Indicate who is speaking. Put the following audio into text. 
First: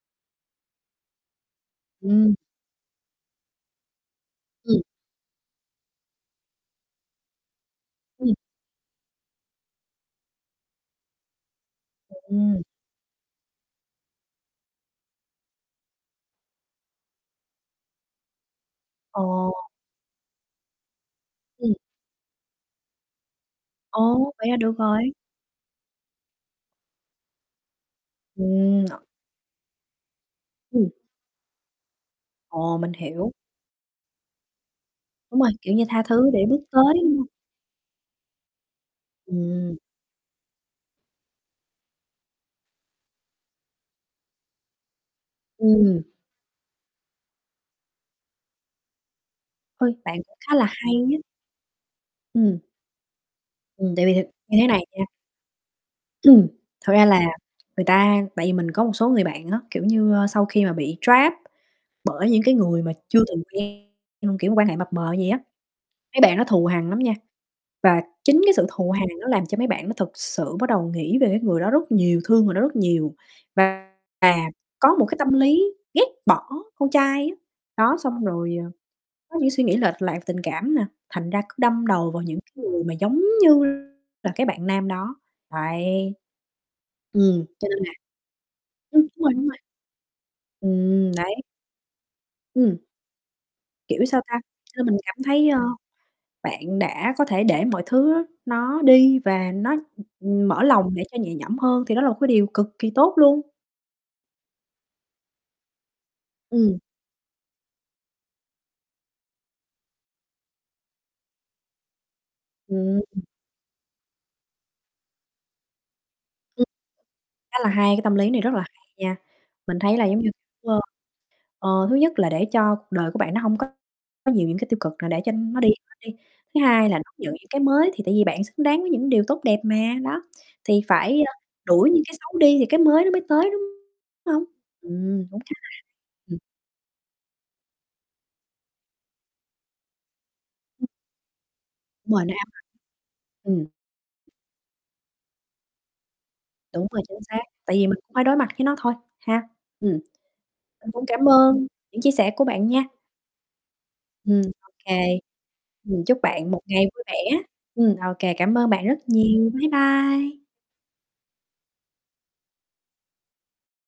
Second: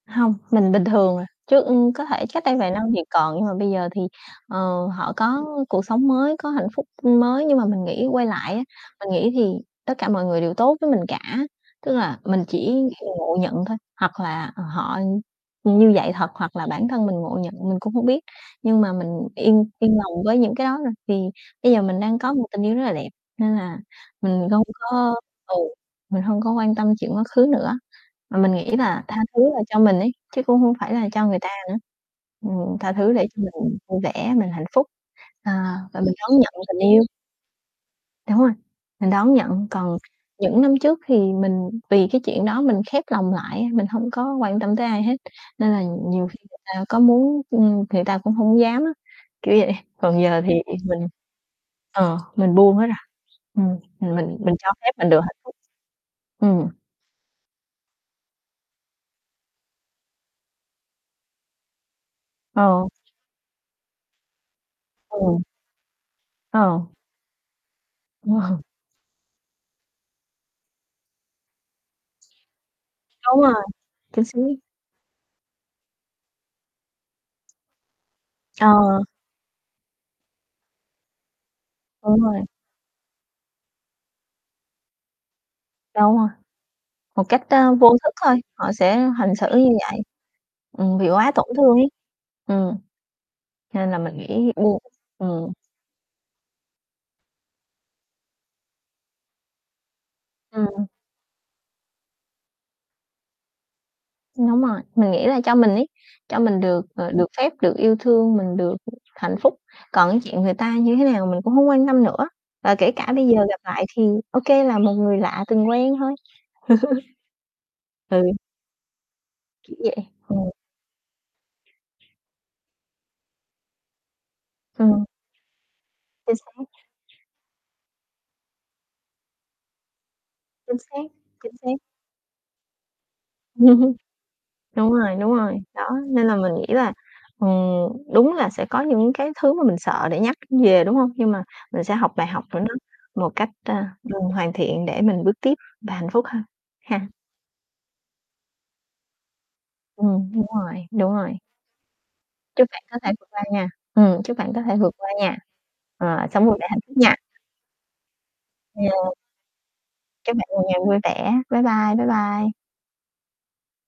Speaker 1: Hông, mình bình thường rồi, chứ, ưm, có thể
Speaker 2: Ừm.
Speaker 1: cách đây vài năm thì còn, nhưng mà bây giờ thì, ờ,
Speaker 2: Ừm.
Speaker 1: họ có cuộc sống mới, có hạnh phúc mới. Nhưng mà mình nghĩ quay
Speaker 2: [unintelligible]
Speaker 1: lại á, mình nghĩ thì tất cả mọi người đều tốt với mình cả, tức là mình
Speaker 2: Ừm.
Speaker 1: chỉ ngộ nhận thôi, hoặc là, ờ, họ như vậy thật, hoặc là bản thân mình ngộ nhận mình cũng hông biết, nhưng mà mình
Speaker 2: Ồ.
Speaker 1: yên yên lòng với những cái đó rồi. Vì bây
Speaker 2: Ừm.
Speaker 1: giờ mình đang có một tình yêu rất là đẹp, nên là
Speaker 2: Ồ,
Speaker 1: mình
Speaker 2: vậy là
Speaker 1: không
Speaker 2: được rồi.
Speaker 1: có ừ, mình hông có quan tâm chuyện quá khứ nữa, mà mình nghĩ
Speaker 2: Ừm,
Speaker 1: là
Speaker 2: [unintelligible]
Speaker 1: tha thứ là cho mình ấy, chứ cũng hông phải
Speaker 2: [unintelligible]
Speaker 1: là cho người ta nữa, ừm,
Speaker 2: Ồ,
Speaker 1: tha
Speaker 2: mình
Speaker 1: thứ để
Speaker 2: hiểu.
Speaker 1: cho mình vui vẻ, mình hạnh phúc,
Speaker 2: Đúng rồi, kiểu
Speaker 1: à,
Speaker 2: như
Speaker 1: và
Speaker 2: tha
Speaker 1: mình
Speaker 2: thứ
Speaker 1: đón
Speaker 2: để
Speaker 1: nhận
Speaker 2: bước
Speaker 1: tình
Speaker 2: tới,
Speaker 1: yêu.
Speaker 2: đúng hông?
Speaker 1: Đúng rồi, mình đón nhận.
Speaker 2: Ừm.
Speaker 1: Còn những năm trước thì mình vì cái chuyện đó mình khép lòng lại á, mình hông có quan tâm tới ai hết, nên là
Speaker 2: Ừm.
Speaker 1: nhiều khi người ta có muốn, ưm, người ta cũng hổng dám á, kiểu vậy.
Speaker 2: Ôi, bạn
Speaker 1: Còn
Speaker 2: cũng
Speaker 1: giờ thì
Speaker 2: khá là hay
Speaker 1: mình,
Speaker 2: nhá.
Speaker 1: ờ, mình
Speaker 2: Ừm.
Speaker 1: buông hết rồi, ừm,
Speaker 2: Ừm, tại vì
Speaker 1: mình
Speaker 2: thực
Speaker 1: mình mình
Speaker 2: như thế
Speaker 1: cho
Speaker 2: này
Speaker 1: phép
Speaker 2: nha
Speaker 1: mình được hạnh phúc. Ừm.
Speaker 2: Thật ra là người ta tại vì mình có một số người bạn á, kiểu như, ơ, sau khi mà bị trap bởi những cái người
Speaker 1: Ờ.
Speaker 2: mà chưa từng quen, ừm, kiểu mà quan hệ mập mờ vậy á,
Speaker 1: Ừm.
Speaker 2: mấy bạn nó thù
Speaker 1: Ờ.
Speaker 2: hằn lắm nha. Và chính cái
Speaker 1: Vâng.
Speaker 2: sự thù hằn nó làm cho mấy bạn đó thực sự bắt đầu nghĩ về cái người đó rất nhiều, thương người đó rất nhiều
Speaker 1: Đúng rồi,
Speaker 2: và
Speaker 1: chính
Speaker 2: và
Speaker 1: xác.
Speaker 2: có một cái tâm lý ghét bỏ con trai á, đó. Xong rồi, ờ,
Speaker 1: Ờ.
Speaker 2: có những suy nghĩ lệch lạc tình cảm nè, thành ra cứ đâm đầu
Speaker 1: Đúng
Speaker 2: vào những
Speaker 1: rồi.
Speaker 2: cái người mà giống như là cái bạn nam đó. Đấy,
Speaker 1: Đúng rồi, một cách,
Speaker 2: ừm, cho
Speaker 1: a,
Speaker 2: nên
Speaker 1: vô
Speaker 2: là
Speaker 1: thức thôi, họ sẽ
Speaker 2: ưm, đúng rồi,
Speaker 1: hành xử
Speaker 2: đúng rồi.
Speaker 1: như vậy, ừm, vì
Speaker 2: Ừm,
Speaker 1: quá
Speaker 2: đấy.
Speaker 1: tổn thương ấy,
Speaker 2: Ừm.
Speaker 1: ừm. Nên là
Speaker 2: Kiểu
Speaker 1: mình
Speaker 2: sao ta,
Speaker 1: nghĩ
Speaker 2: [unintelligible]
Speaker 1: buông
Speaker 2: nên mình cảm thấy,
Speaker 1: ừm.
Speaker 2: ơ, bạn đã có thể để mọi thứ nó đi và nó, ừm, mở
Speaker 1: Ừm.
Speaker 2: lòng để cho nhẹ nhõm hơn thì đó là một cái điều cực kỳ tốt luôn.
Speaker 1: Đúng rồi, mình nghĩ là cho mình ấy, cho mình
Speaker 2: Ừm.
Speaker 1: được, ờ, được phép, được yêu thương, mình được hạnh phúc, còn cái chuyện người ta như thế nào mình cũng hông quan tâm nữa, và kể
Speaker 2: Ừm.
Speaker 1: cả bây giờ gặp lại thì ô kê, là một người lạ từng quen thôi.
Speaker 2: [unintelligible] Khá là hay, cái tâm
Speaker 1: Ừ.
Speaker 2: lý này rất là hay nha,
Speaker 1: Kiểu
Speaker 2: mình
Speaker 1: vậy,
Speaker 2: thấy là giống như
Speaker 1: ừm.
Speaker 2: kiểu, ơ, ờ, thứ nhất là để cho cuộc đời của bạn nó hông có nhiều những cái tiêu cực
Speaker 1: Ừm.
Speaker 2: là để cho nó đi bớt đi,
Speaker 1: Chính
Speaker 2: thứ
Speaker 1: xác.
Speaker 2: hai là đón nhận những cái mới thì tại vì bạn xứng đáng với những điều tốt đẹp mà, đó,
Speaker 1: Chính
Speaker 2: thì
Speaker 1: xác,
Speaker 2: phải, a,
Speaker 1: chính xác.
Speaker 2: đuổi những cái xấu đi thì cái mới nó mới tới, đúng hông?
Speaker 1: Đúng rồi,
Speaker 2: Ừm,
Speaker 1: đúng
Speaker 2: cũng khá
Speaker 1: rồi,
Speaker 2: là
Speaker 1: đó, nên
Speaker 2: h
Speaker 1: là
Speaker 2: [unintelligible]
Speaker 1: mình nghĩ là, ừm, đúng là sẽ có những cái thứ mà mình sợ để nhắc về,
Speaker 2: [unintelligible]
Speaker 1: đúng hông? Nhưng mà mình sẽ học
Speaker 2: Đúng rồi,
Speaker 1: bài
Speaker 2: nó
Speaker 1: học
Speaker 2: ám ảnh.
Speaker 1: [unintelligible] một cách,
Speaker 2: Ừm.
Speaker 1: ơ, ừm, hoàn thiện để mình bước tiếp và hạnh phúc hơn,
Speaker 2: Đúng rồi,
Speaker 1: ha.
Speaker 2: chính xác, tại vì mình phải đối mặt với nó thôi ha, ừm.
Speaker 1: Ừm, đúng rồi,
Speaker 2: Mình cũng
Speaker 1: đúng
Speaker 2: cảm
Speaker 1: rồi.
Speaker 2: ơn những chia sẻ của bạn
Speaker 1: Chúc bạn
Speaker 2: nha.
Speaker 1: có thể vượt qua nha, ừm, chúc
Speaker 2: Ừm,
Speaker 1: bạn có
Speaker 2: ô
Speaker 1: thể vượt qua
Speaker 2: kê,
Speaker 1: nha,
Speaker 2: ừm, chúc
Speaker 1: ờ, sống
Speaker 2: bạn
Speaker 1: vui
Speaker 2: một
Speaker 1: vẻ hạnh
Speaker 2: ngày
Speaker 1: phúc
Speaker 2: vui
Speaker 1: nha.
Speaker 2: vẻ. Ừm, ô kê cảm ơn bạn rất
Speaker 1: Yeah.
Speaker 2: nhiều, bye
Speaker 1: Chúc
Speaker 2: bye.
Speaker 1: bạn một ngày vui vẻ. Bye bye, bye bye.